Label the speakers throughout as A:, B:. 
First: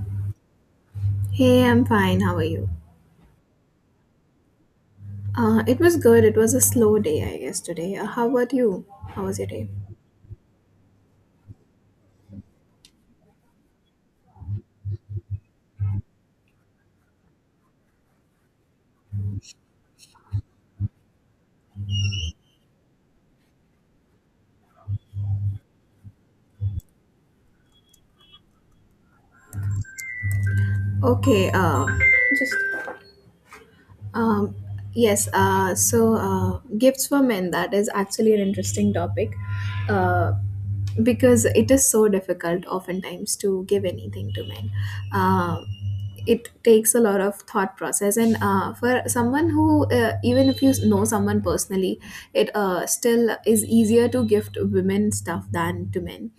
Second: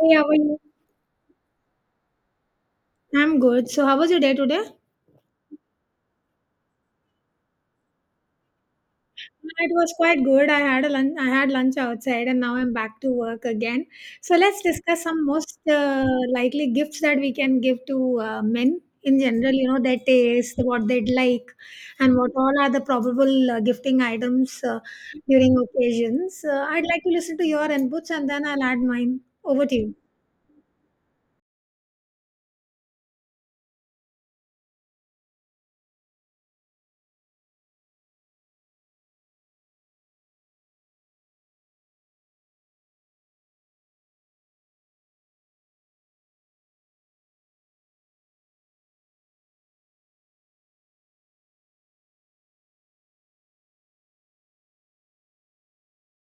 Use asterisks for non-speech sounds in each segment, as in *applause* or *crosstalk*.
A: Hey, how are you?
B: Hey, I'm fine. How are you?
A: I'm good. So, how was your day today?
B: It was good. It was a slow day, I guess, today. How about you? How was your
A: It
B: day?
A: was quite good. I had a lunch. I had lunch outside, and now I'm back to work again. So let's discuss some most likely gifts that we can give to men in general. You know their taste, what they'd like, and what all are the probable gifting items during occasions. I'd like to listen to your inputs, and then I'll add mine. Over to you.
B: Okay, just Um, yes, gifts for men, that is actually an interesting topic uh, because it is so difficult oftentimes to give anything to men. Uh, it takes a lot of thought process and for someone who even if you know someone personally it still is easier to gift women stuff than to men,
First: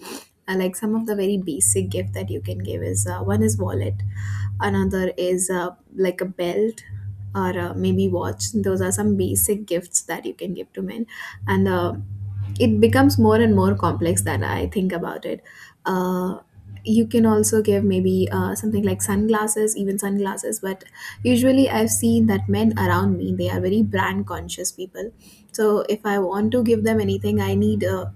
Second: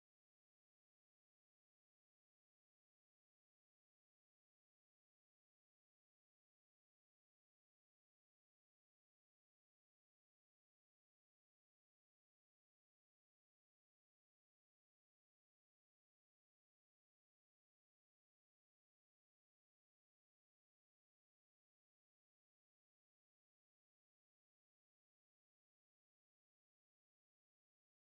B: like some of the very basic gift that you can give is, one is wallet, another is like a belt or maybe watch. Those are some basic gifts that you can give to men, and it becomes more and more complex that I think about it. uh, you can also give maybe something like sunglasses, even sunglasses, but usually I've seen that men around me, they are very brand conscious people. So if I want to give them anything, I need,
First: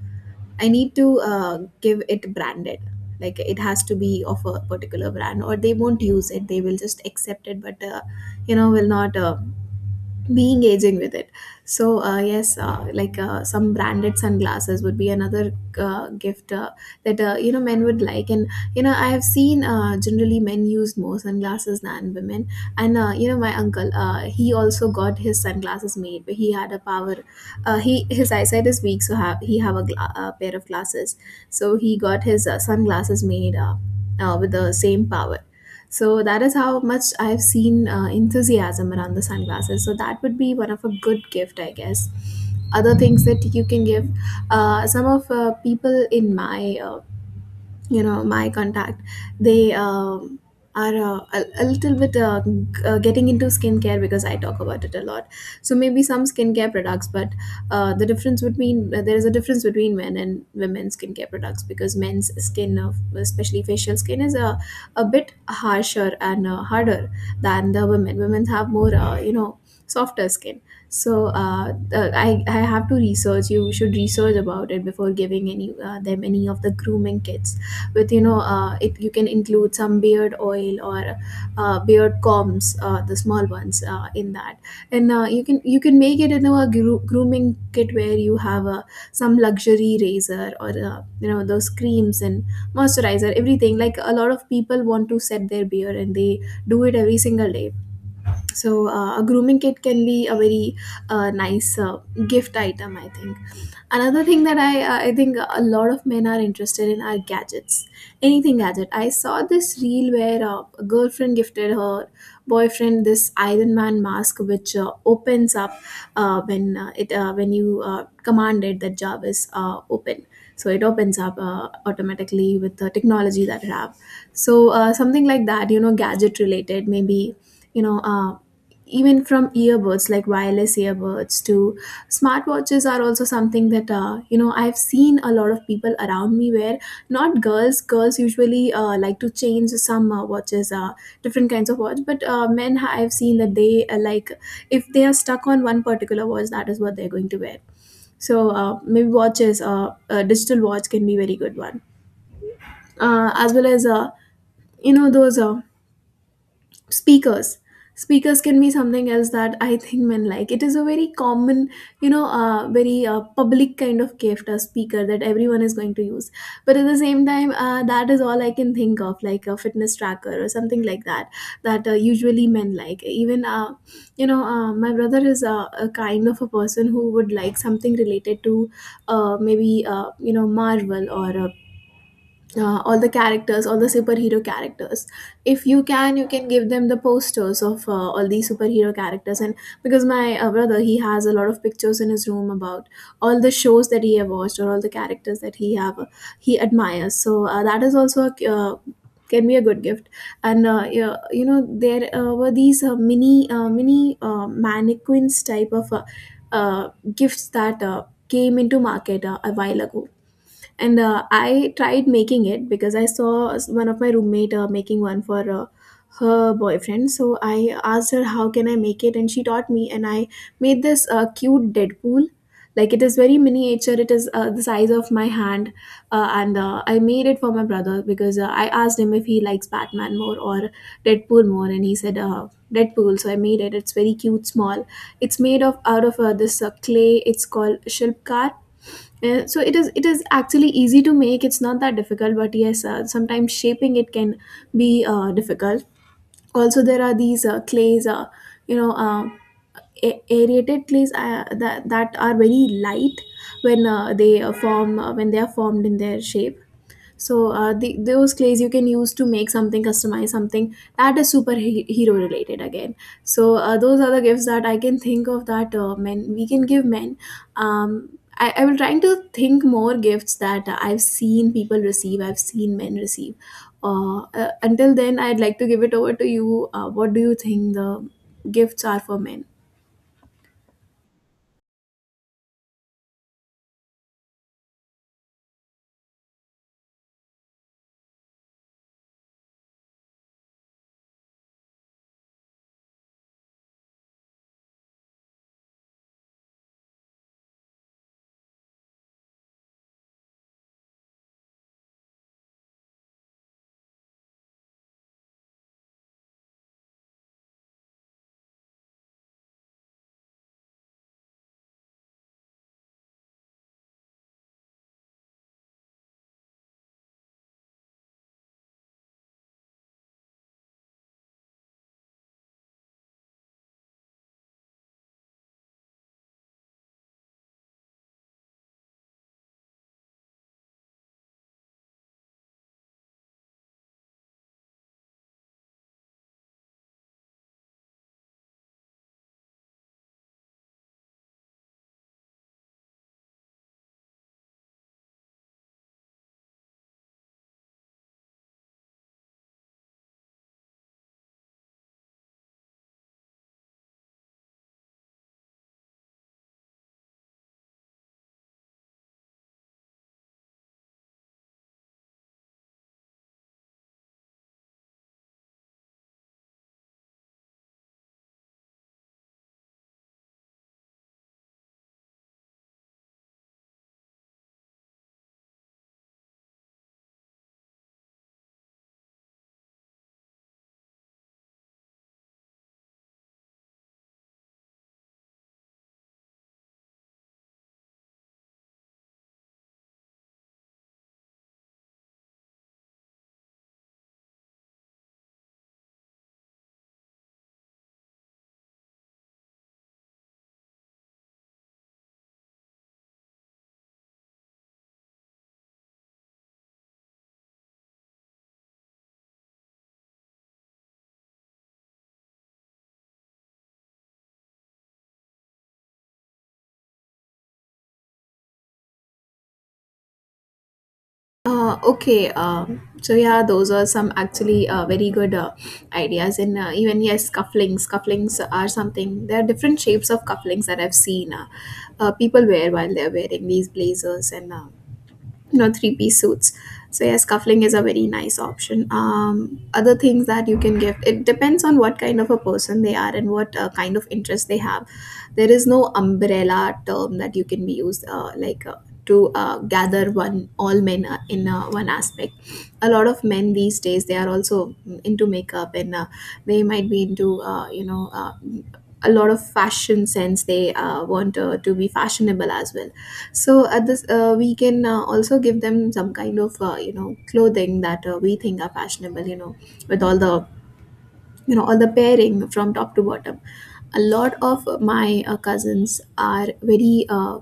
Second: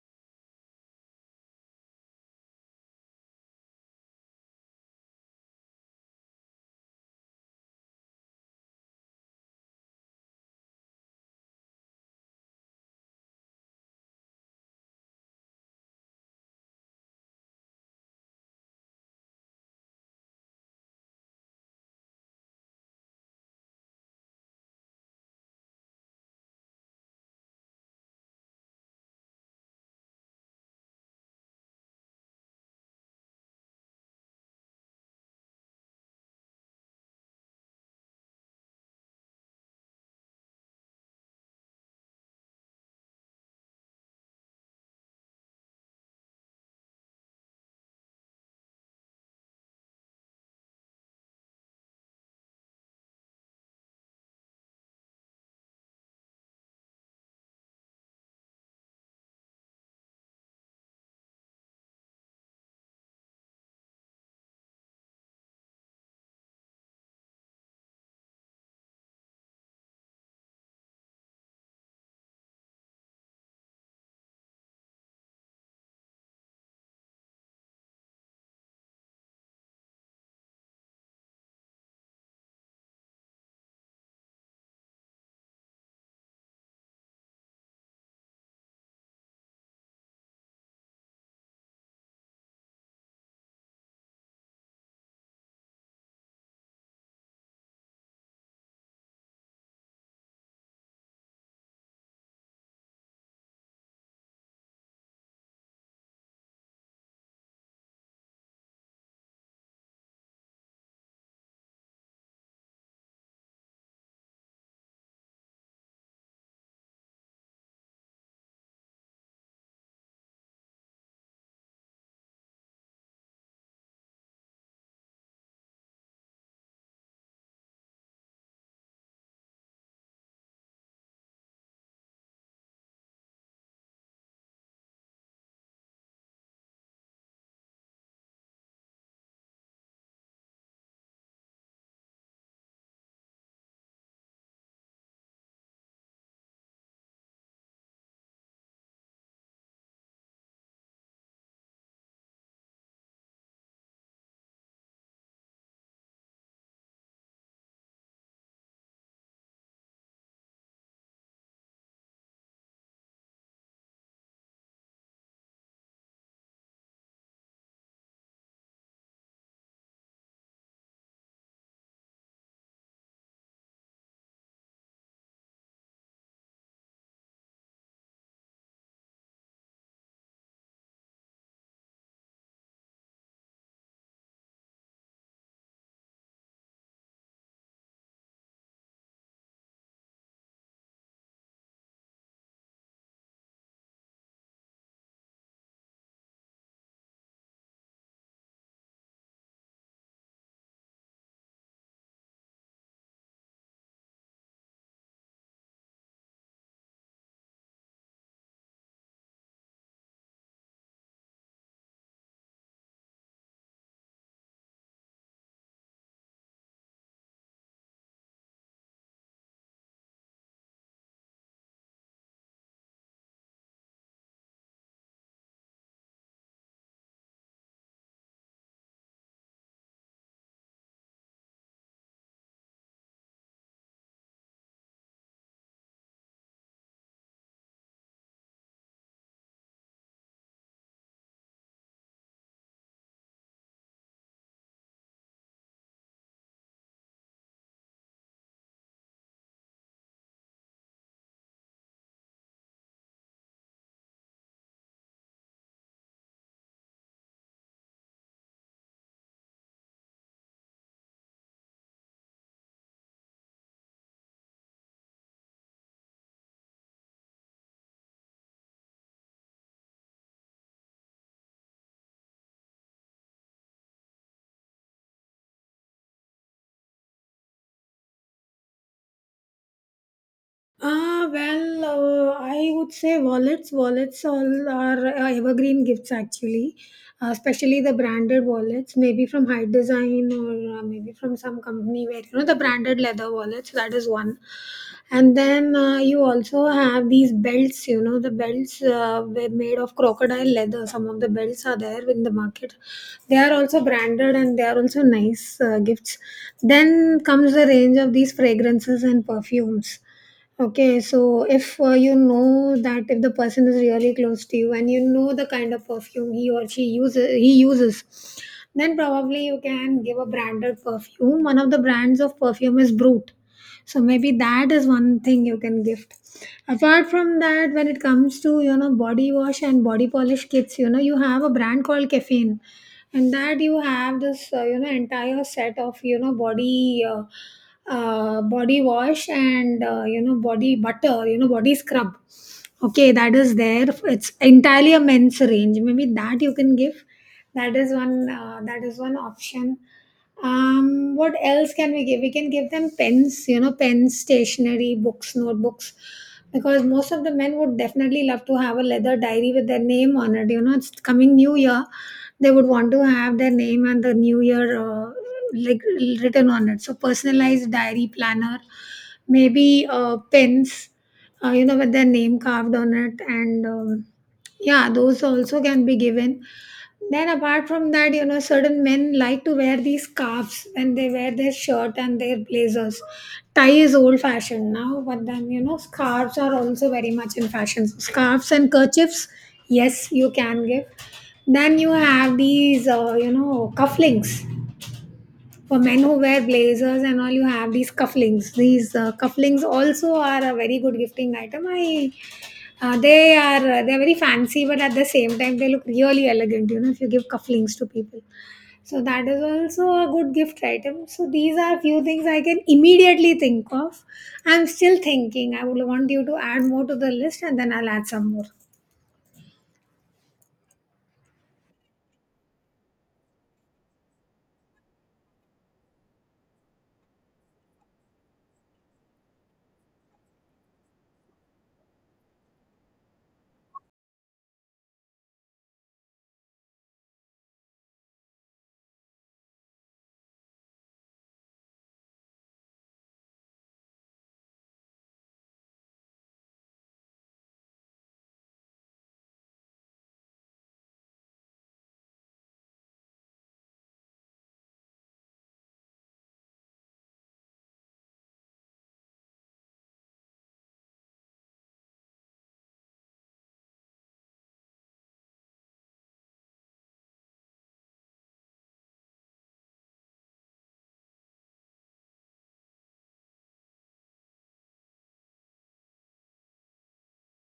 B: I need to give it branded. Like it has to be of a particular brand, or they won't use it. They will just accept it, but will not be engaging with it. So yes, like some branded sunglasses would be another gift that men would like. And you know, I have seen generally men use more sunglasses than women. And my uncle, he also got his sunglasses made, but he had a power. He, his eyesight is weak, so have, he have a, a pair of glasses. So he got his sunglasses made with the same power. So that is how much I've seen enthusiasm around the sunglasses. So that would be one of a good gift, I guess. Other things that you can give, some of people in my, my contact, they are a little bit getting into skincare because I talk about it a lot. So maybe some skincare products, but there is a difference between men and women's skincare products because men's skin, of especially facial skin, is a bit harsher and harder than the women. Women have more, softer skin. So I have to research, you should research about it before giving any them any of the grooming kits. With, it, you can include some beard oil or beard combs, the small ones, in that. And you can, you can make it into a grooming kit where you have a, some luxury razor, or those creams and moisturizer, everything. Like a lot of people want to set their beard, and they do it every single day. So a grooming kit can be a very nice gift item, I think. Another thing that I think a lot of men are interested in are gadgets. Anything gadget. I saw this reel where a girlfriend gifted her boyfriend this Iron Man mask, which opens up when you command it, that Jarvis, open. So it opens up automatically with the technology that it have. So something like that, you know, gadget related, maybe, you know. Even from earbuds, like wireless earbuds to smartwatches, are also something that, I've seen a lot of people around me where, not girls girls usually like to change some watches, different kinds of watch. But men I've seen that they like, if they are stuck on one particular watch, that is what they're going to wear. So maybe watches, a digital watch can be very good one, as well as those speakers. Speakers can be something else that I think men like. It is a very common, very public kind of gift, a speaker that everyone is going to use. But at the same time, that is all I can think of. Like a fitness tracker or something like that, that usually men like. Even, my brother is a kind of a person who would like something related to maybe marvel or all the characters, all the superhero characters. If you can, you can give them the posters of all these superhero characters. And because my brother, he has a lot of pictures in his room about all the shows that he have watched, or all the characters that he have he admires. So that is also a can be a good gift. And yeah, you know, there were these mini mannequins type of uh, gifts that came into market a while ago. And I tried making it because I saw one of my roommate making one for her boyfriend. So I asked her, how can I make it? And she taught me, and I made this cute deadpool. Like it is very miniature, it is the size of my hand. And I made it for my brother because I asked him if he likes batman more or deadpool more, and he said deadpool. So I made it, it's very cute, small. It's made of out of this clay, it's called shilpkar. So it is, it is actually easy to make, it's not that difficult. But yes, sometimes shaping it can be difficult. Also, there are these clays, you know uh, aerated clays that, that are very light when they form, when they are formed in their shape. So the, those clays you can use to make something, customize something that is superhero related again. So those are the gifts that I can think of, that men, we can give men. I will trying to think more gifts that I've seen people receive, I've seen men receive. Until then, I'd like to give it over to you. What do you think the gifts are for men?
A: Ah, well, I would say wallets. Wallets all are evergreen gifts actually, especially the branded wallets, maybe from High Design or maybe from some company where you know the branded leather wallets. That is one, and then you also have these belts. You know the belts were made of crocodile leather. Some of the belts are there in the market. They are also branded and they are also nice gifts. Then comes the range of these fragrances and perfumes. Okay, so if you know that if the person is really close to you and you know the kind of perfume he uses, then probably you can give a branded perfume. One of the brands of perfume is Brute, so maybe that is one thing you can gift. Apart from that, when it comes to you know body wash and body polish kits, you know you have a brand called Caffeine, and that you have this you know entire set of you know body wash and you know body butter, you know, body scrub, okay, that is there. It's entirely a men's range, maybe that you can give. That is one, that is one option. Um, what else can we give? We can give them pens, you know, pens, stationery, books, notebooks, because most of the men would definitely love to have a leather diary with their name on it. You know, it's coming new year, they would want to have their name and the new year like written on it. So personalized diary, planner, maybe pens you know, with their name carved on it. And yeah, those also can be given. Then apart from that, you know, certain men like to wear these scarves when they wear their shirt and their blazers. Tie is old fashioned now, but then you know scarves are also very much in fashion. So, scarves and kerchiefs, yes, you can give. Then you have these, you know, cufflinks for men who wear blazers and all. You have these cufflinks. These cufflinks also are a very good gifting item. They are very fancy, but at the same time they look really elegant. You know, if you give cufflinks to people, so that is also a good gift item. So these are few things I can immediately think of. I'm still thinking. I would want you to add more to the list, and then I'll add some more.
B: Okay, so yeah, those are some actually very good ideas. And even yes, cufflinks. Cufflinks are something. There are different shapes of cufflinks that I've seen people wear while they're wearing these blazers, and three-piece suits. So yeah, scuffling is a very nice option. Other things that you can gift, it depends on what kind of a person they are, and what kind of interest they have. There is no umbrella term that you can be used, to gather one, all men in one aspect. A lot of men these days, they are also into makeup. And they might be into a lot of fashion sense, they want to be fashionable as well. So at this, we can also give them some kind of, clothing that we think are fashionable, you know, with all the, you know, or the pairing from top to bottom. A lot of my cousins are very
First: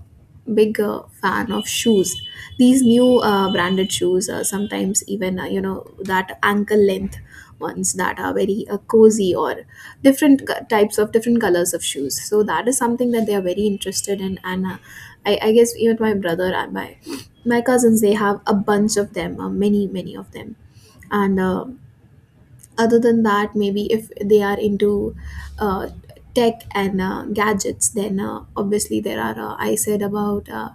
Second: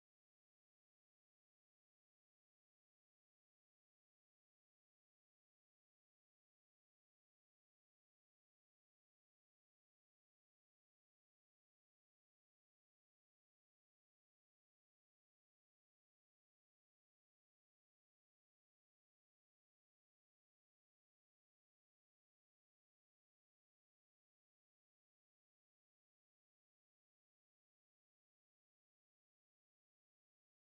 B: big fan of shoes. These new branded shoes, sometimes even, that ankle length ones that are very cozy, or different types of different colors of shoes. So that is something that they are very interested in. And I guess even my brother and my cousins, they have a bunch of them, many, many of them. And other than that, maybe if they are into uh, tech and gadgets, then obviously there are, I said about uh,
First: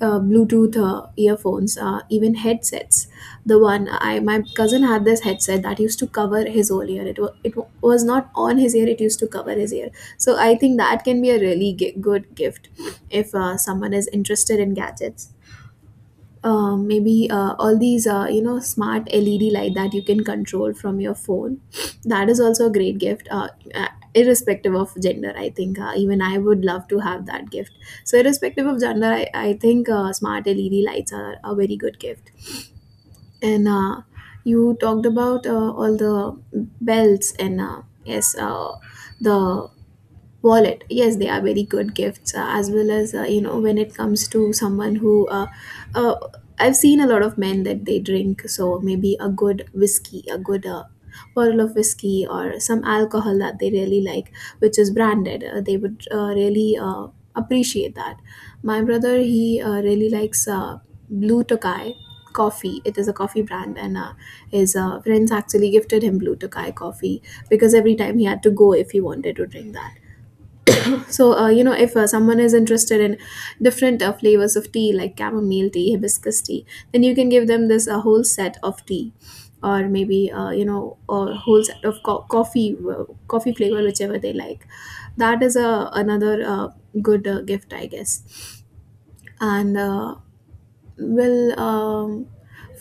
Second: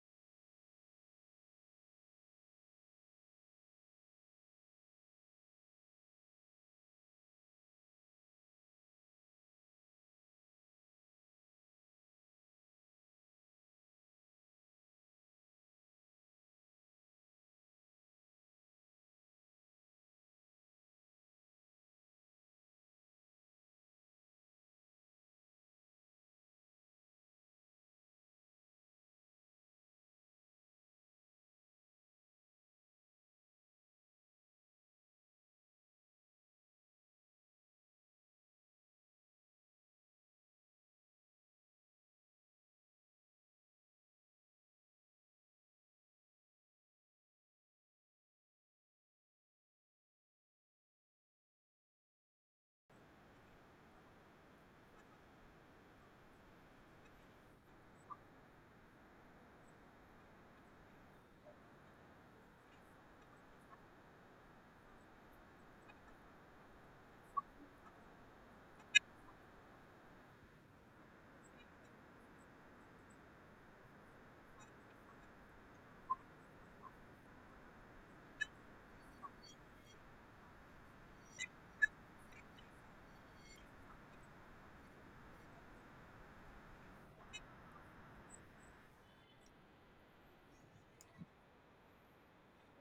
B: uh, bluetooth earphones, even headsets. The one I my cousin had, this headset that used to cover his whole ear, it, was not on his ear, it used to cover his ear. So I think that can be a really good gift if someone is interested in gadgets. Maybe all these, smart led light that you can control from your phone, that is also a great gift. Uh, Irrespective of gender, I think, even I would love to have that gift. So irrespective of gender, I think smart led lights are a very good gift. And you talked about all the belts, and yes, the wallet, yes, they are very good gifts As well as you know, when it comes to someone who uh, I've seen a lot of men that they drink, so maybe a good whiskey, a good bottle of whiskey or some alcohol that they really like, which is branded, they would really appreciate that. My brother, he really likes Blue Tokai coffee. It is a coffee brand, and his friends actually gifted him Blue Tokai coffee because every time he had to go if he wanted to drink that. So, if someone is interested in different flavors of tea, like chamomile tea, hibiscus tea, then you can give them this, a whole set of tea, or maybe, a whole set of coffee, coffee flavor, whichever they like. That is a another good gift, I guess. And well, um,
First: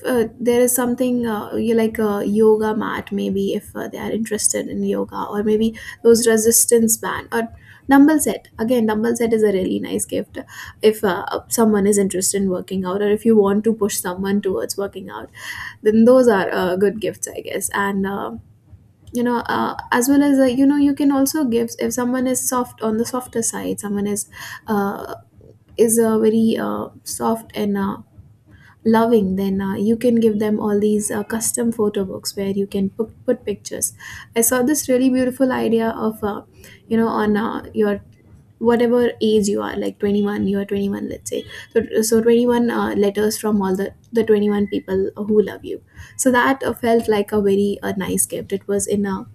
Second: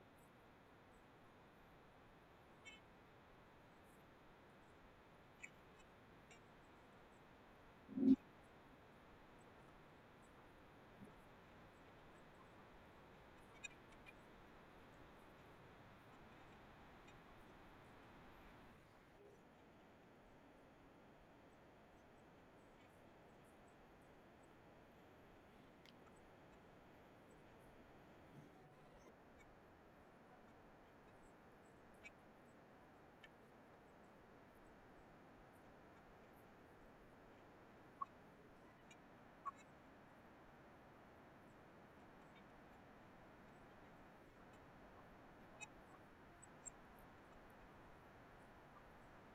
B: there is something you, like a yoga mat maybe, if they are interested in yoga, or maybe those resistance band or dumbbell set. Again, dumbbell set is a really nice gift if someone is interested in working out, or if you want to push someone towards working out, then those are good gifts, I guess. And as well as, you know, you can also give if someone is soft, on the softer side, someone is uh, very soft and loving, then you can give them all these custom photo books where you can put pictures. I saw this really beautiful idea of, on your whatever age you are, like 21, you are 21, let's say, so 21 letters from all the 21 people who love you. So that felt like a very nice gift. It was in a,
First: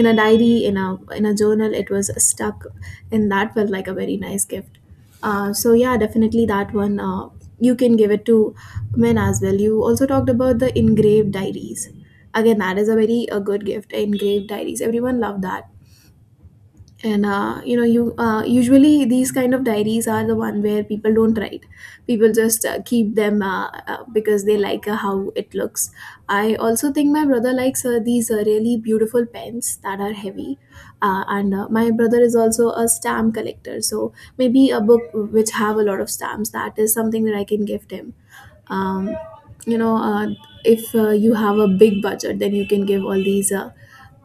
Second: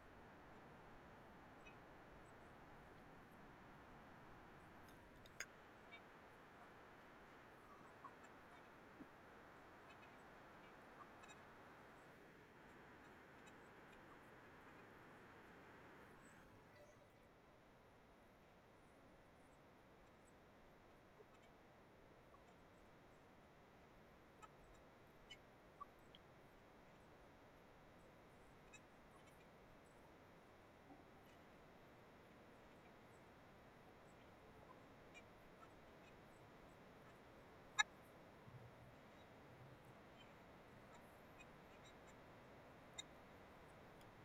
B: in a diary, in a, in a journal it was stuck, and that felt like a very nice gift. So yeah, definitely that one you can give it to men as well. You also talked about the engraved diaries. Again, that is a very a good gift. Engraved diaries, everyone loved that. And you know, you usually these kind of diaries are the one where people don't write, people just keep them because they like how it looks. I also think my brother likes these really beautiful pens that are heavy. And my brother is also a stamp collector, so maybe a book which have a lot of stamps, that is something that I can gift him. Um, you know uh, if you have a big budget, then you can give all these uh,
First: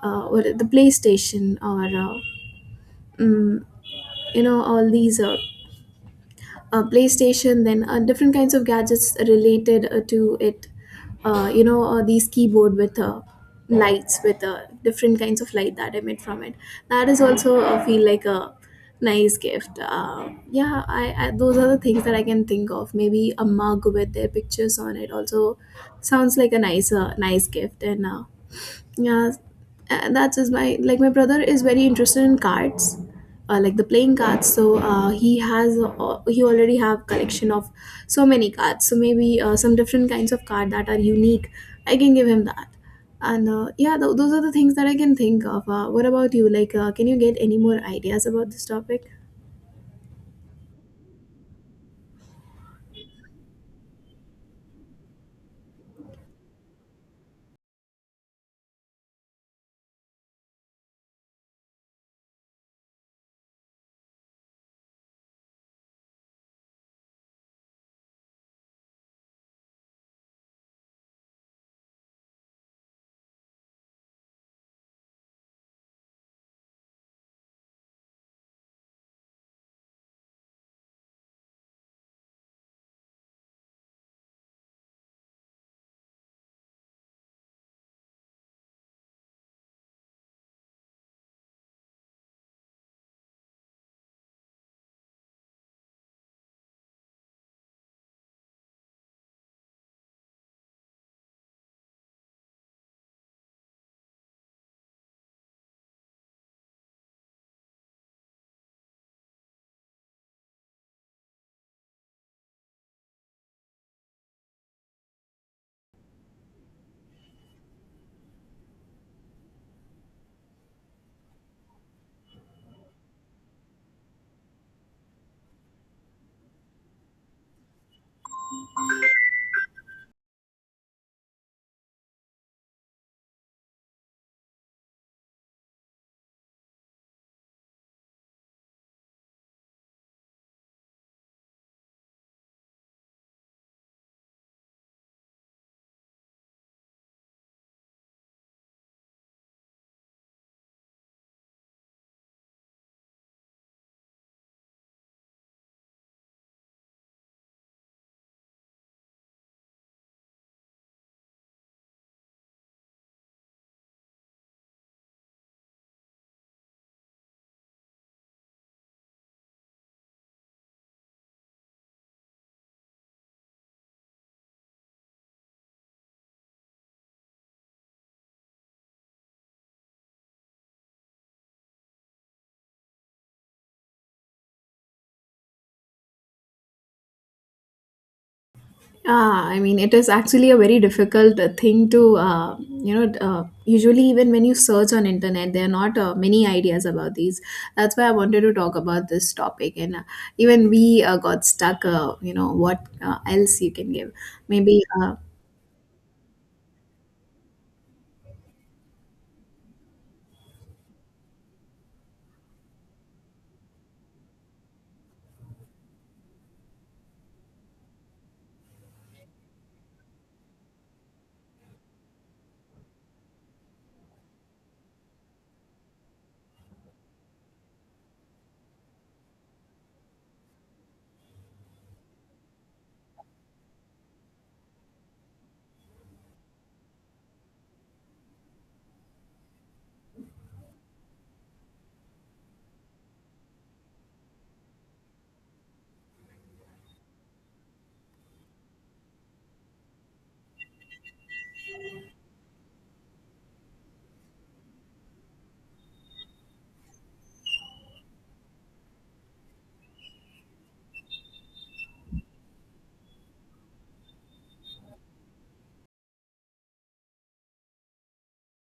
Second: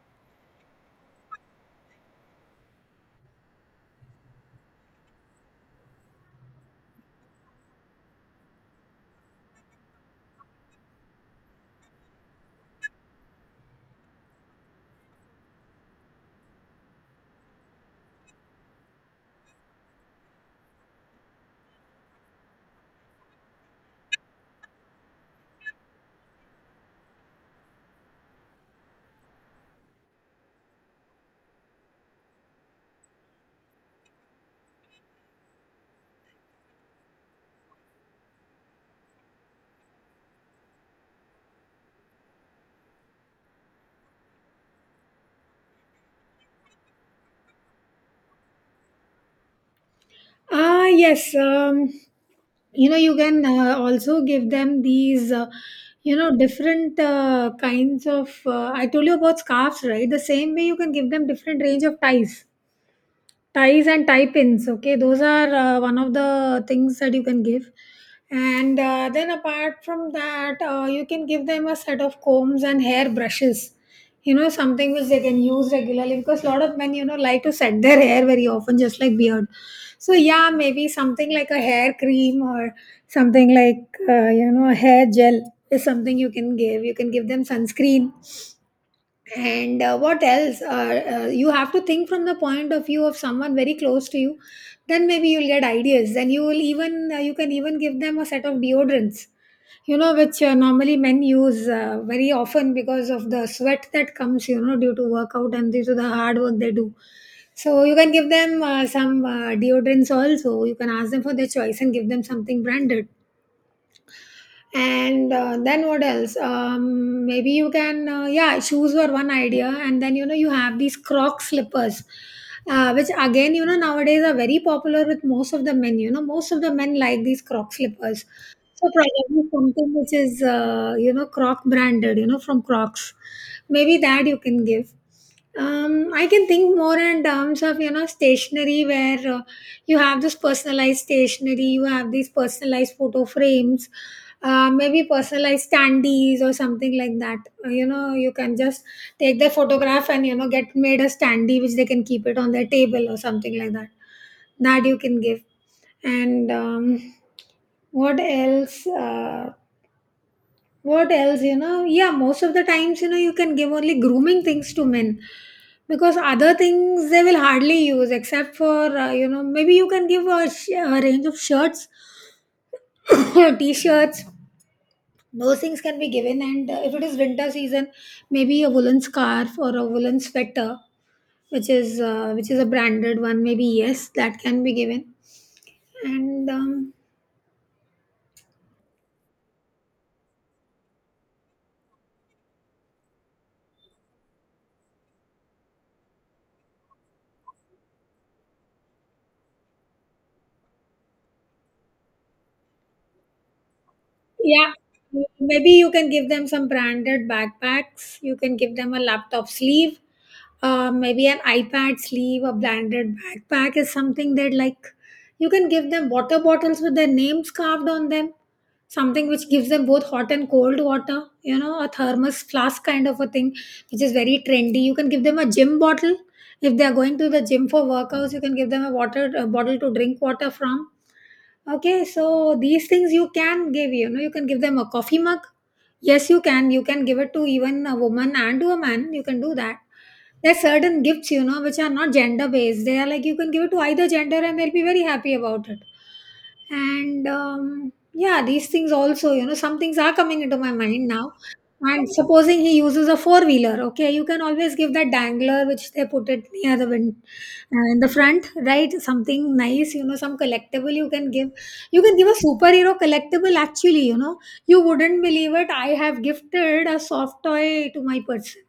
B: uh, what, the PlayStation, or mm, all these PlayStation, then different kinds of gadgets related to it. You know, these keyboard with lights, with different kinds of light that emit from it, that is also feel like a nice gift. Yeah, I, those are the things that I can think of. Maybe a mug with their pictures on it also sounds like a nice nice gift. And yeah, that's just my, like my brother is very interested in cards, like the playing cards. So he already have collection of so many cards, so maybe some different kinds of card that are unique, I can give him that. And yeah, those are the things that I can think of. What about you? Like, can you get any more ideas about this topic?
A: Ah, yes. You know, you can also give them these, you know, different kinds of. I told you about scarves, right? The same way you can give them different range of ties and tie pins. Okay, those are one of the things that you can give. And then apart from that, you can give them a set of combs and hair brushes, you know, something which they can use regularly, because a lot of men, you know, like to set their hair very often, just like beard. So yeah, maybe something like a hair cream, or something like you know, a hair gel is something you can give. You can give them sunscreen. And what else you have to think from the point of view of someone very close to you, then maybe you'll get ideas. Then you will even you can even give them a set of deodorants, you know, which normally men use very often because of the sweat that comes, you know, due to workout and due to the hard work they do. So you can give them some deodorants also. You can ask them for their choice and give them something branded. And then what else? Um, maybe you can yeah, shoes were one idea. And then, you know, you have these croc slippers, which again, you know, nowadays are very popular with most of the men. You know, most of the men like these croc slippers, so probably something which is you know, croc branded, you know, from crocs, maybe that you can give. Um, I can think more in terms of, you know, stationery, where you have this personalized stationery, you have these personalized photo frames, maybe personalized standees or something like that. You know, you can just take their photograph and, you know, get made a standee which they can keep it on their table or something like that. That you can give. And what else? What else? You know, yeah. Most of the times, you know, you can give only grooming things to men, because other things they will hardly use, except for you know, maybe you can give a range of shirts, *coughs* t-shirts, those things can be given. And if it is winter season, maybe a woolen scarf or a woolen sweater which is a branded one, maybe, yes, that can be given. And
B: Ah, I mean, it is actually a very difficult thing to, usually even when you search on internet, there are not many ideas about these. That's why I wanted to talk about this topic. And even we got stuck, what else you can give.
A: yeah,
B: Maybe
A: maybe you can give them some branded backpacks. You can give them a laptop sleeve, maybe an iPad sleeve. A branded backpack is something that, like, you can give them water bottles with their names carved on them, something which gives them both hot and cold water, you know, a thermos flask kind of a thing, which is very trendy. You can give them a gym bottle if they are going to the gym for workouts. You can give them a water, a bottle to drink water from. Okay, so these things you can give. You know, you can give them a coffee mug. Yes, you can, you can give it to even a woman and to a man. You can do that. There's certain gifts, you know, which are not gender based. They are like you can give it to either gender and they'll be very happy about it. And yeah, these things also, you know, some things are coming into my mind now. And supposing he uses a four wheeler, okay, you can always give that dangler which they put it near the wind, in the front, right? Something nice, you know, some collectible you can give. You can give a superhero collectible, actually, you know. You wouldn't believe it. I have gifted a soft toy to my person.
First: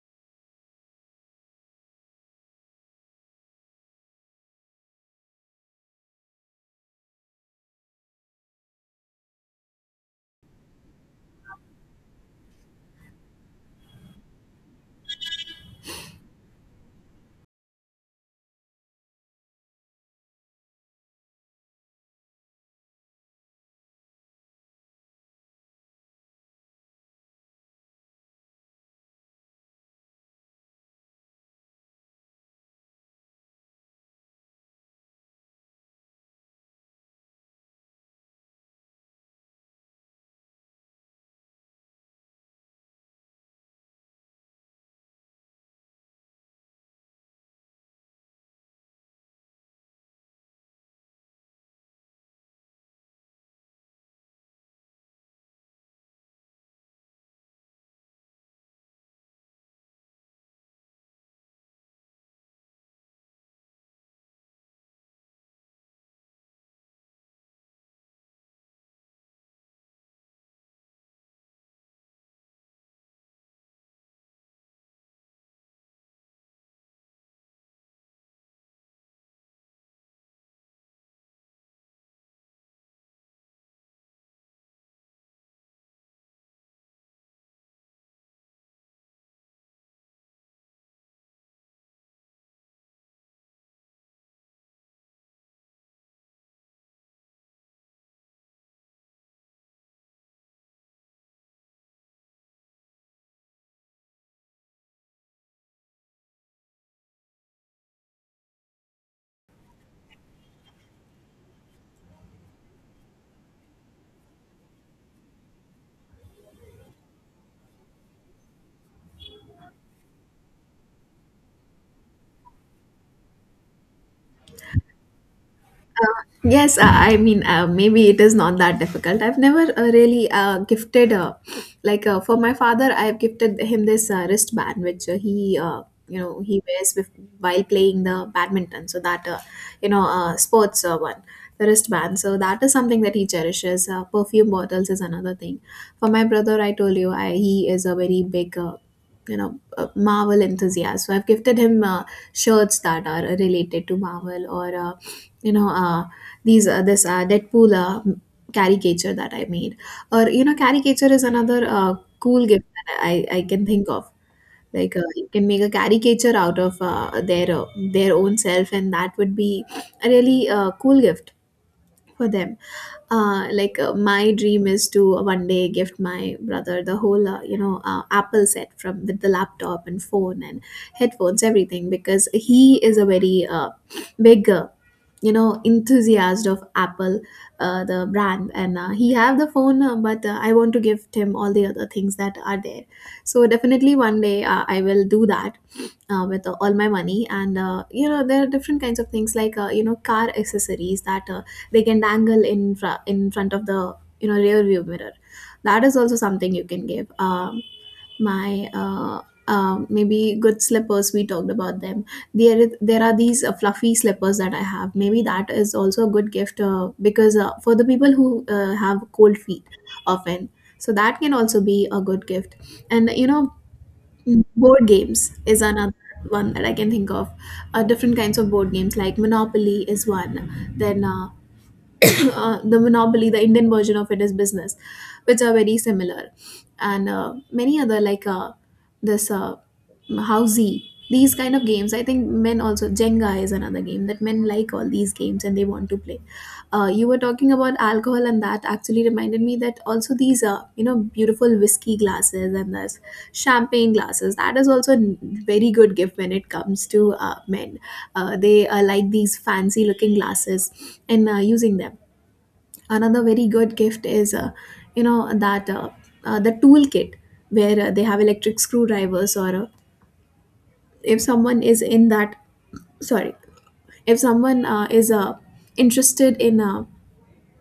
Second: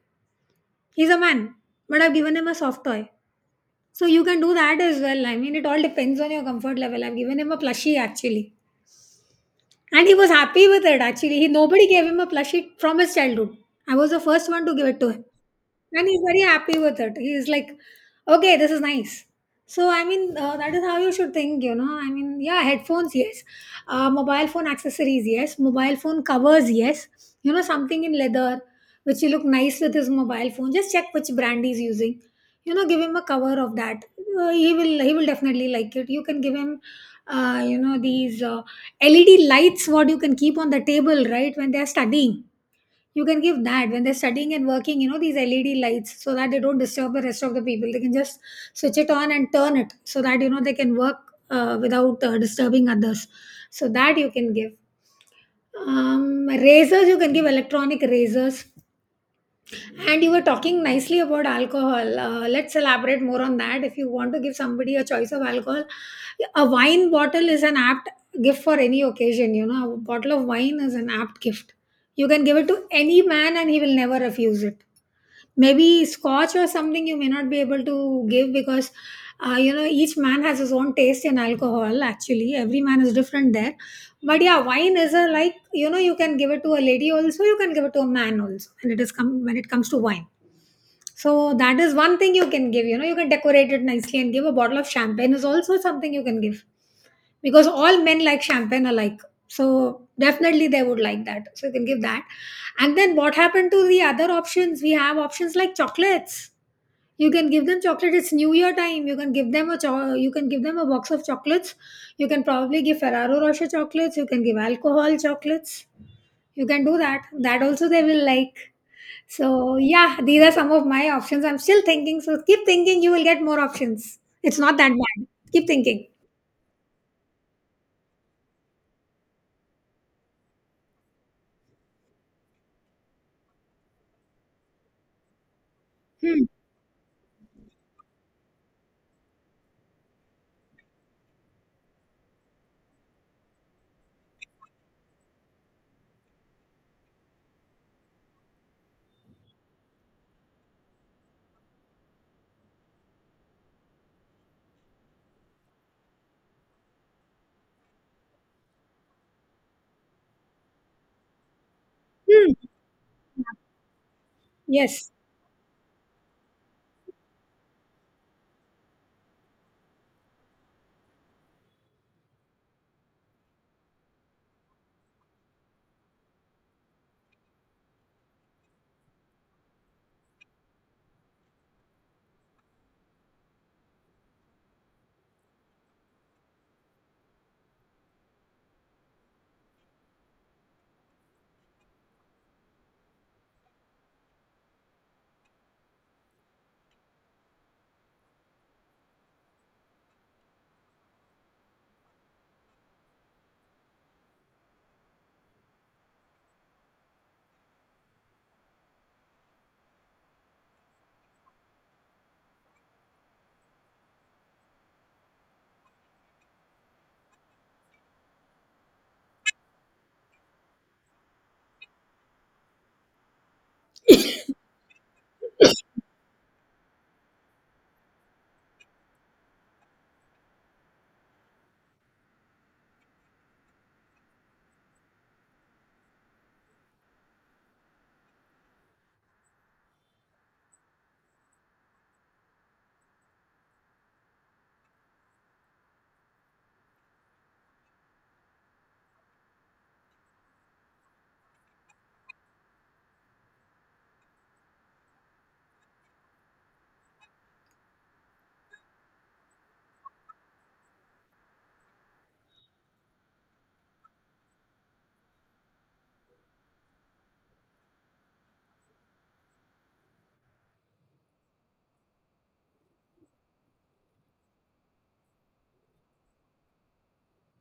A: He's a man, but I've given him a soft toy. So you can do that as well. I mean, it all depends on your comfort level. I've given him a plushie actually, and he was happy with it actually. He, nobody gave him a plushie from his childhood. I was the first one to give it to him, and he's very happy with it. He's like, okay, this is nice. So I mean, that is how you should think, you know. I mean, yeah, headphones, yes, mobile phone accessories, yes, mobile phone covers, yes, you know, something in leather which will look nice with his mobile phone. Just check which brand he's using, you know, give him a cover of that. He will, he will definitely like it. You can give him you know, these led lights, what you can keep on the table, right, when they are studying. You can give that when they're studying and working, you know, these led lights, so that they don't disturb the rest of the people. They can just switch it on and turn it, so that, you know, they can work without disturbing others. So that you can give. Um, razors, you can give electronic razors. And you were talking nicely about alcohol. Let's elaborate more on that. If you want to give somebody a choice of alcohol, a wine bottle is an apt gift for any occasion. You know, a bottle of wine is an apt gift. You can give it to any man and he will never refuse it. Maybe scotch or something you may not be able to give because, you know, each man has his own taste in alcohol, actually. Every man is different there. But yeah, wine is a, like, you know, you can give it to a lady also, you can give it to a man also. And it comes to wine, so that is one thing you can give. You know, you can decorate it nicely and give a bottle of champagne is also something you can give, because all men like champagne alike. So definitely they would like that. So you can give that. And then what happened to the other options? We have options like chocolates. You can give them chocolate. It's New Year time. You can give them you can give them a box of chocolates. You can probably give Ferrero Rocher chocolates. You can give alcohol chocolates. You can do that. That also they will like. So yeah, these are some of my options. I'm still thinking. So keep thinking. You will get more options. It's not that bad. Keep thinking.
B: Yes, I mean, maybe it is not that difficult. I've never really gifted, like for my father, I've gifted him this wristband, which
A: Hmm.
B: he wears with, while playing the badminton. So that, sports one, the wristband. So that is something that he cherishes. Perfume bottles is another thing. For my brother, I told you, I, he is a very big. You know, a Marvel enthusiast. So I've gifted him shirts that are related to Marvel, or you know uh, these this Deadpool caricature that I made. Or, you know, caricature is another cool
A: Hmm.
B: gift that I
A: Yeah.
B: can think of. Like,
A: Yes.
B: you can make a caricature out of their own self, and that would be a really cool gift for them. Like, my dream is to one day gift my brother the whole, Apple set, from with the laptop and phone and headphones, everything, because he is a very big you know, enthusiast of Apple, the brand. And he have the phone, but I want to gift him all the other things that are there, so definitely one day I will do that with all my money. And you know, there are different kinds of things like, you know, car accessories that they can dangle in in front of the, you know, rear view mirror. That is also something you can give. My Maybe good slippers, we talked about them. There are these fluffy slippers that I have, maybe that is also a good gift, because for the people who have cold feet often, so that can also be a good gift. And you know, board games is another one that I can think of. Different kinds of board games, like Monopoly is one. Then *coughs* *clears throat* the Monopoly, the Indian version of it, is Business, which are very similar. And many other, like this Housey, these kind of games, I think men also, Jenga is another game that men like, all these games, and they want to play. You were talking about alcohol, and that actually reminded me that also these, you know, beautiful whiskey glasses and this champagne glasses, that is also a very good gift when it comes to men. They like these fancy looking glasses and using them. Another very good gift is you know, that the toolkit, where they have electric screwdrivers, or if someone is in that, sorry, if someone is interested in, uh,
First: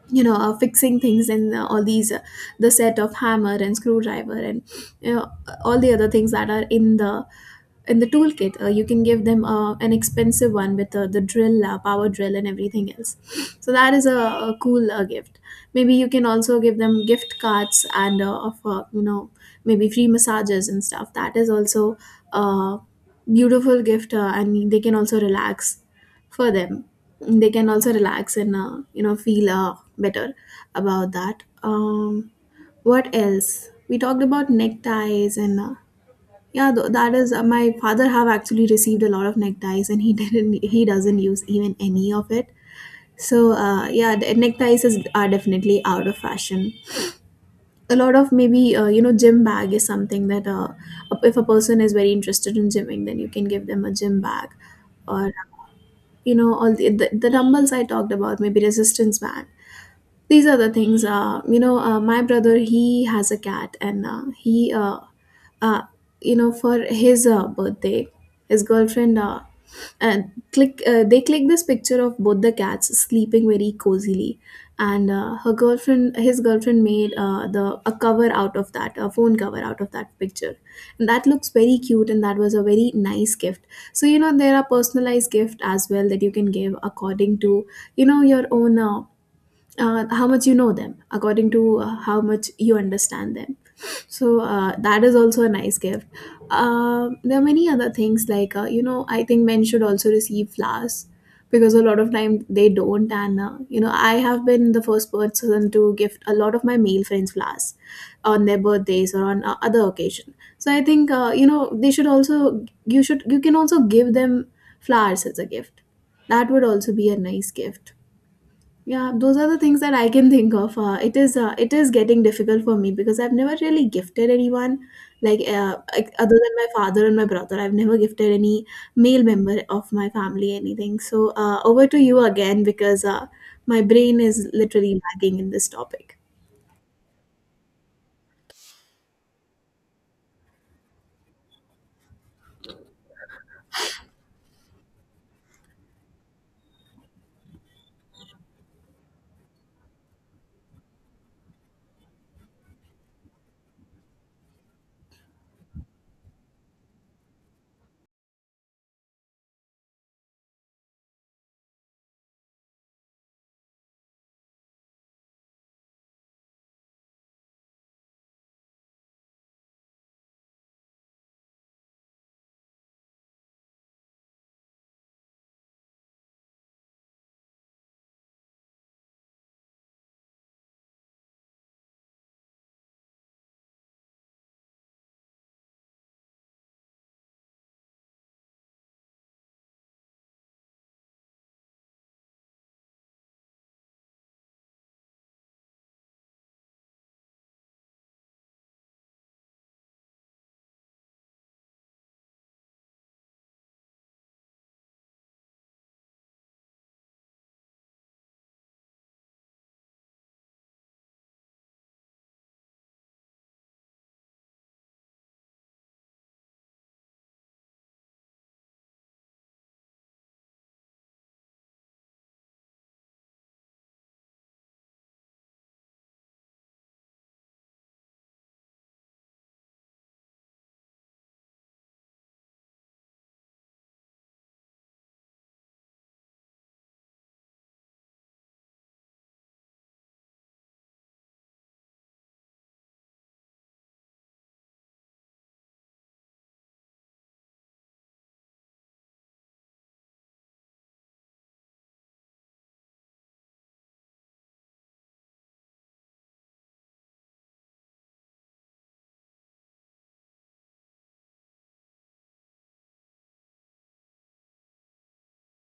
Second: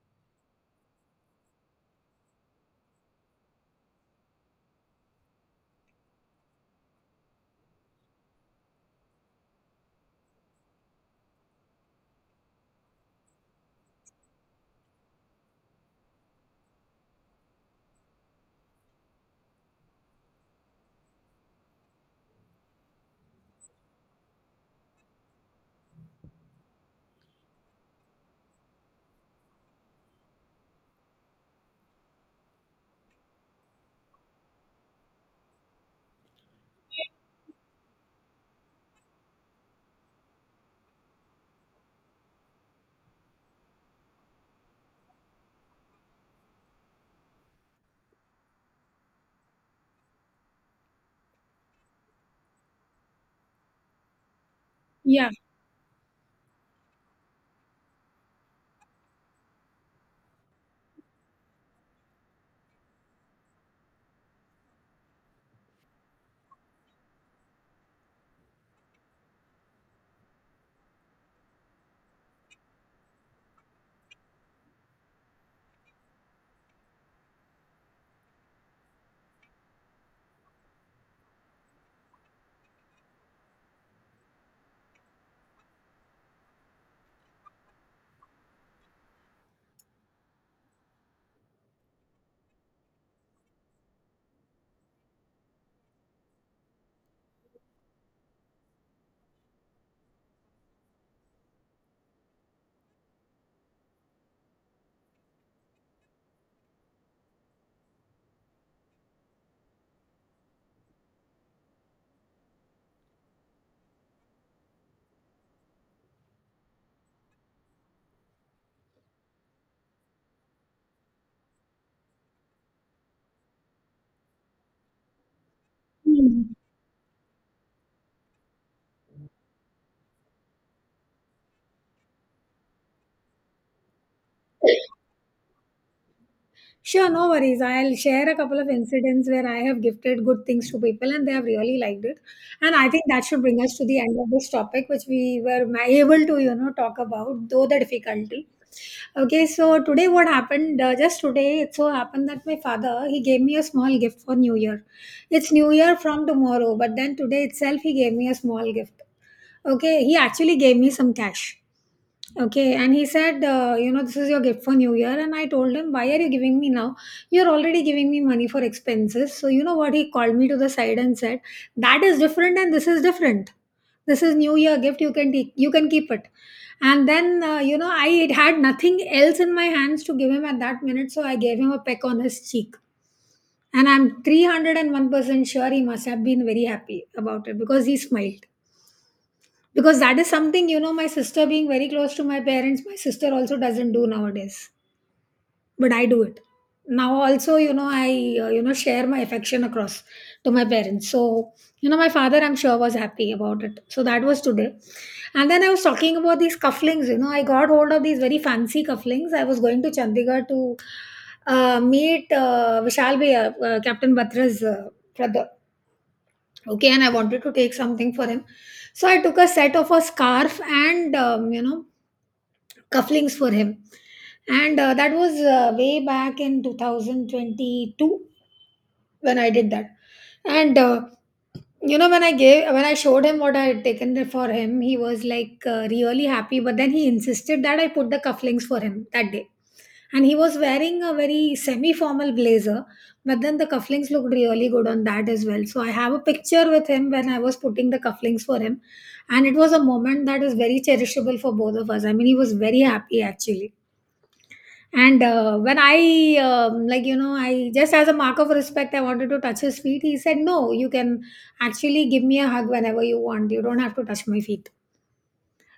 B: you know uh, fixing things, in all these the set of hammer and screwdriver, and you know, all the other things that are in the, in the toolkit, you can give them an expensive one with the drill, power drill and everything else. *sniffs* So that is a cool gift. Maybe you can also give them gift cards, and of you know maybe free massages and stuff. That is also a beautiful gift, and they can also relax, for them, they can also relax and you know, feel better about that. What else? We talked about neckties, and yeah, that is, my father have actually received a lot of neckties, and he *laughs* didn't, he doesn't use even any of it. So yeah, the neckties are definitely out of fashion. A lot of, maybe, you know, gym bag is something that if a person is very interested in gymming, then you can give them a gym bag,
A: Yeah.
B: or, you know, all the, the dumbbells I talked about, maybe resistance band. These are the things, you know, my brother, he has a cat, and he uh, you know for his birthday, his girlfriend and click they click this picture of both the cats sleeping very cozily. And her girlfriend his girlfriend made the a cover out of that, a phone cover out of that picture, and that looks very cute, and that was a very nice gift. So you know, there are personalized gift as well that you can give according to, you know, your own how much you know them, according to how much you understand them. So that is also a nice gift. There are many other things, like, you know, I think men should also receive flowers, because a lot of time they don't. And you know, I have been the first person to gift a lot of my male friends flowers on their birthdays, or on other occasion. So I think, they should also, you should, you can also give them flowers as a gift. That would also be a nice gift. Yeah, those are the things that I can think of. It is getting difficult for me, because I've never really gifted anyone, like, like, other
A: Hmm.
B: than my father and my brother, I've never gifted any male member of my family anything. So over to you again, because my brain is literally lagging in this topic.
A: Sure, no worries. I'll share a couple of incidents where I have gifted good things to people and they have really liked it. And I think that should bring us to the end of this topic, which we were able to, you know, talk about, though the difficulty. Okay, so today what happened, just today, it so happened that my father, he gave me a small gift for New Year. It's New Year from tomorrow, but then today itself, he gave me a small gift. Okay, he actually gave me some cash. Okay, and he said, you know, this is your gift for New Year. And I told him, why are you giving me now? You're already giving me money for expenses. So, you know what? He called me to the side and said, that is different and this is different. This is New Year gift. You can take, you can keep it. And then, you know, I had nothing else in my hands to give him at that minute. So I gave him a peck on his cheek. And I'm 301% sure he must have been very happy about it because he smiled, because that is something, you know, my sister being very close to my parents, my sister also doesn't do nowadays, but I do it now also. You know, I you know, share my affection across to my parents. So you know, my father, I'm sure, was happy about it. So that was today. And then I was talking about these cufflinks. You know, I got hold of these very fancy cufflinks. I was going to Chandigarh to meet Vishal Bhaiya, Captain Batra's brother. Okay, and I wanted to take something for him. So I took a set of a scarf and, you know, cufflinks for him. And that was way back in 2022, when I did that. And You know, when I showed him what I had taken for him, he was like, really happy, but then he insisted that I put the cufflinks for him that day. And he was wearing a very semi formal blazer, but then the cufflinks looked really good on that as well. So I have a picture with him when I was putting the cufflinks for him. And it was a moment that is very cherishable for both of us. I mean, he was very happy actually. And when I, like, you know, I just, as a mark of respect, I wanted to touch his feet. He said, no, you can actually give me a hug whenever you want. You don't have to touch my feet.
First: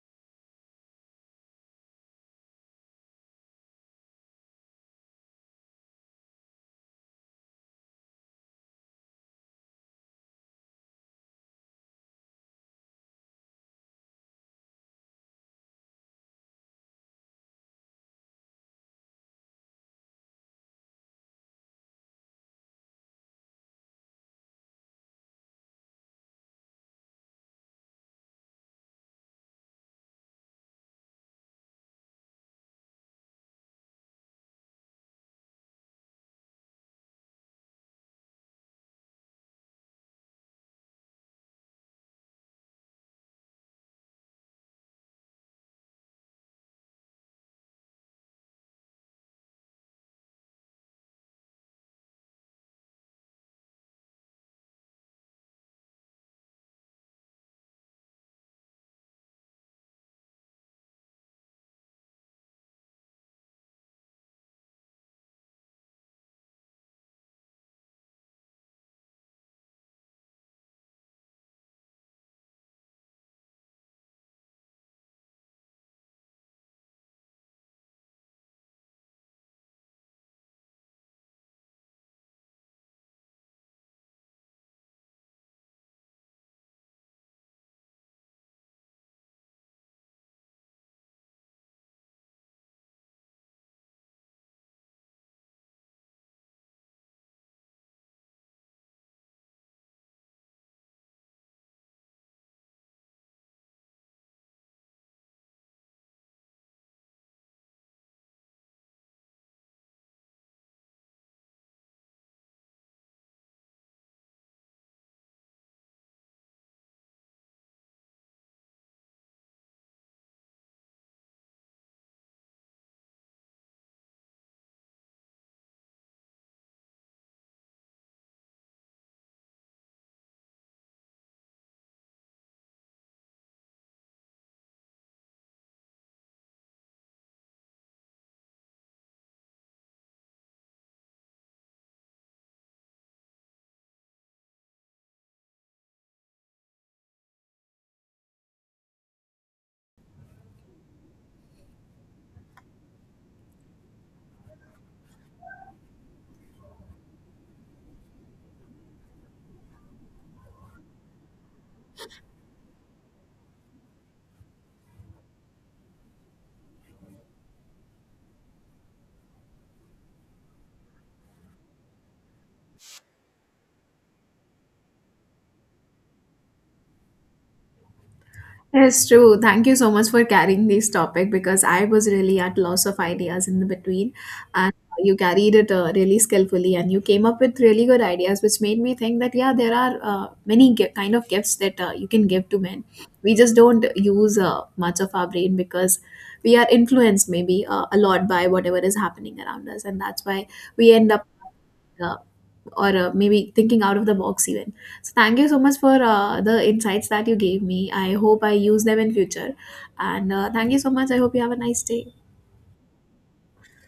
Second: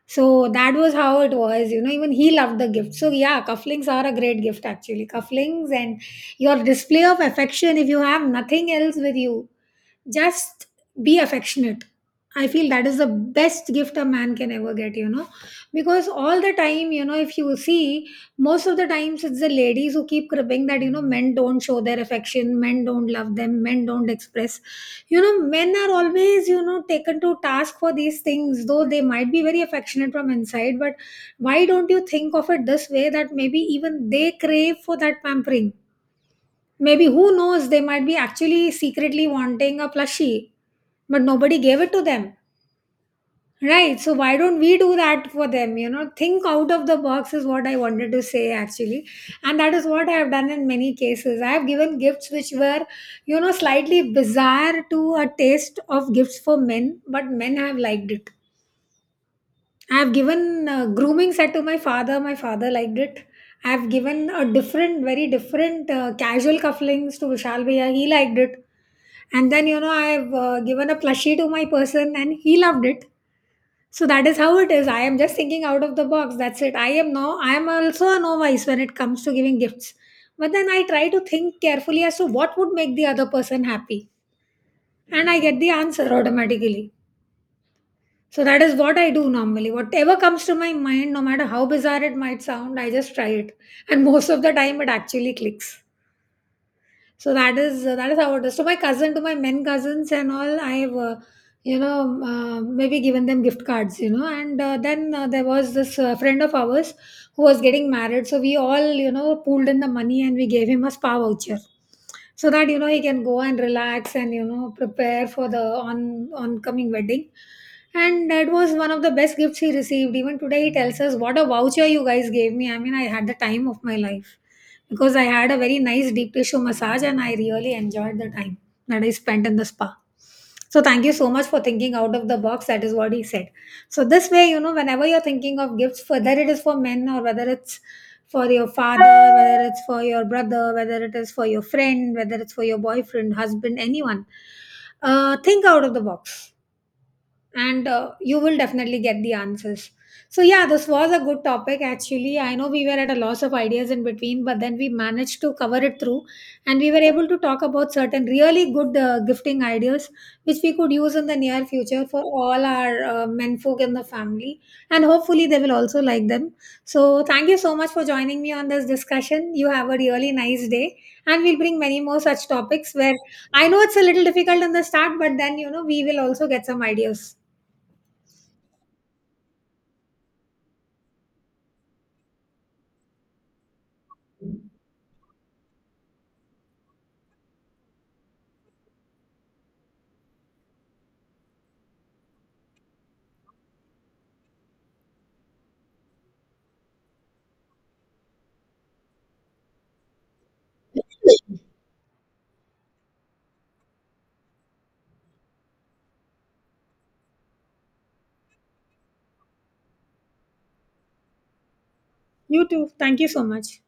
A: So that was how it was. You know, even he loved the gift. So yeah, cufflinks are a great gift actually. Cufflinks and your display of affection, if you have nothing else with you, just be affectionate. I feel that is the best gift a man can ever get, you know, because all the time, you know, if you see, most of the times it's the ladies who keep cribbing that, you know, men don't show their affection, men don't love them, men don't express, you know, men are always, you know, taken to task for these things, though they might be very affectionate from inside. But why don't you think of it this way, that maybe even they crave for that pampering? Maybe, who knows, they might be actually secretly wanting a plushie, but nobody gave it to them. Right. So why don't we do that for them? You know, think out of the box is what I wanted to say actually. And that is what I have done in many cases. I have given gifts which were, you know, slightly bizarre to a taste of gifts for men, but men have liked it. I have given a grooming set to my father. My father liked it. I have given a different, very different, casual cufflinks to Vishal Bhaiya. He liked it. And then, you know, I have given a plushie to my person and he loved it. So that is how it is. I am just thinking out of the box. That's it. I am no I am also a novice when it comes to giving gifts. But then I try to think carefully as to what would make the other person happy. And I get the answer automatically. So that is what I do normally. Whatever comes to my mind, no matter how bizarre it might sound, I just try it. And most of the time it actually clicks. So that is how it is. To my cousin, to my men cousins and all, I've you know, maybe given them gift cards, you know. And then there was this friend of ours who was getting married, so we all, you know, pooled in the money and we gave him a spa voucher, so that, you know, he can go and relax and, you know, prepare for the on oncoming wedding. And that was one of the best gifts he received. Even today he tells us, what a voucher you guys gave me. I mean, I had the time of my life because I had a very nice deep tissue massage and I really enjoyed the time that I spent in the spa. So thank you so much for thinking out of the box. That is what he said. So this way, you know, whenever you're thinking of gifts, whether it is for men or whether it's for your father, whether it's for your brother, whether it is for your friend, whether it's for your boyfriend, husband, anyone, think out of the box, and you will definitely get the answers. So, yeah, this was a good topic actually. I know we were at a loss of ideas in between, but then we managed to cover it through, and we were able to talk about certain really good gifting ideas which we could use in the near future for all our men folk in the family. And hopefully, they will also like them. So, thank you so much for joining me on this discussion. You have a really nice day, and we'll bring many more such topics where, I know, it's a little difficult in the start, but then, you know, we will also get some ideas.
B: It's true. Thank you so much for carrying this topic, because I was really at loss of ideas in the between, and you carried it really skillfully, and you came up with really good ideas, which made me think that yeah, there are kind of gifts that you can give to men. We just don't use much of our brain because we are influenced maybe a lot by whatever is happening around us, and that's why we end up. Uh, or maybe thinking out of the box, even. So thank you so much for the insights that you gave me. I hope I use them in future. And thank you so much. I hope you have a nice day.
A: You too. Thank you so much.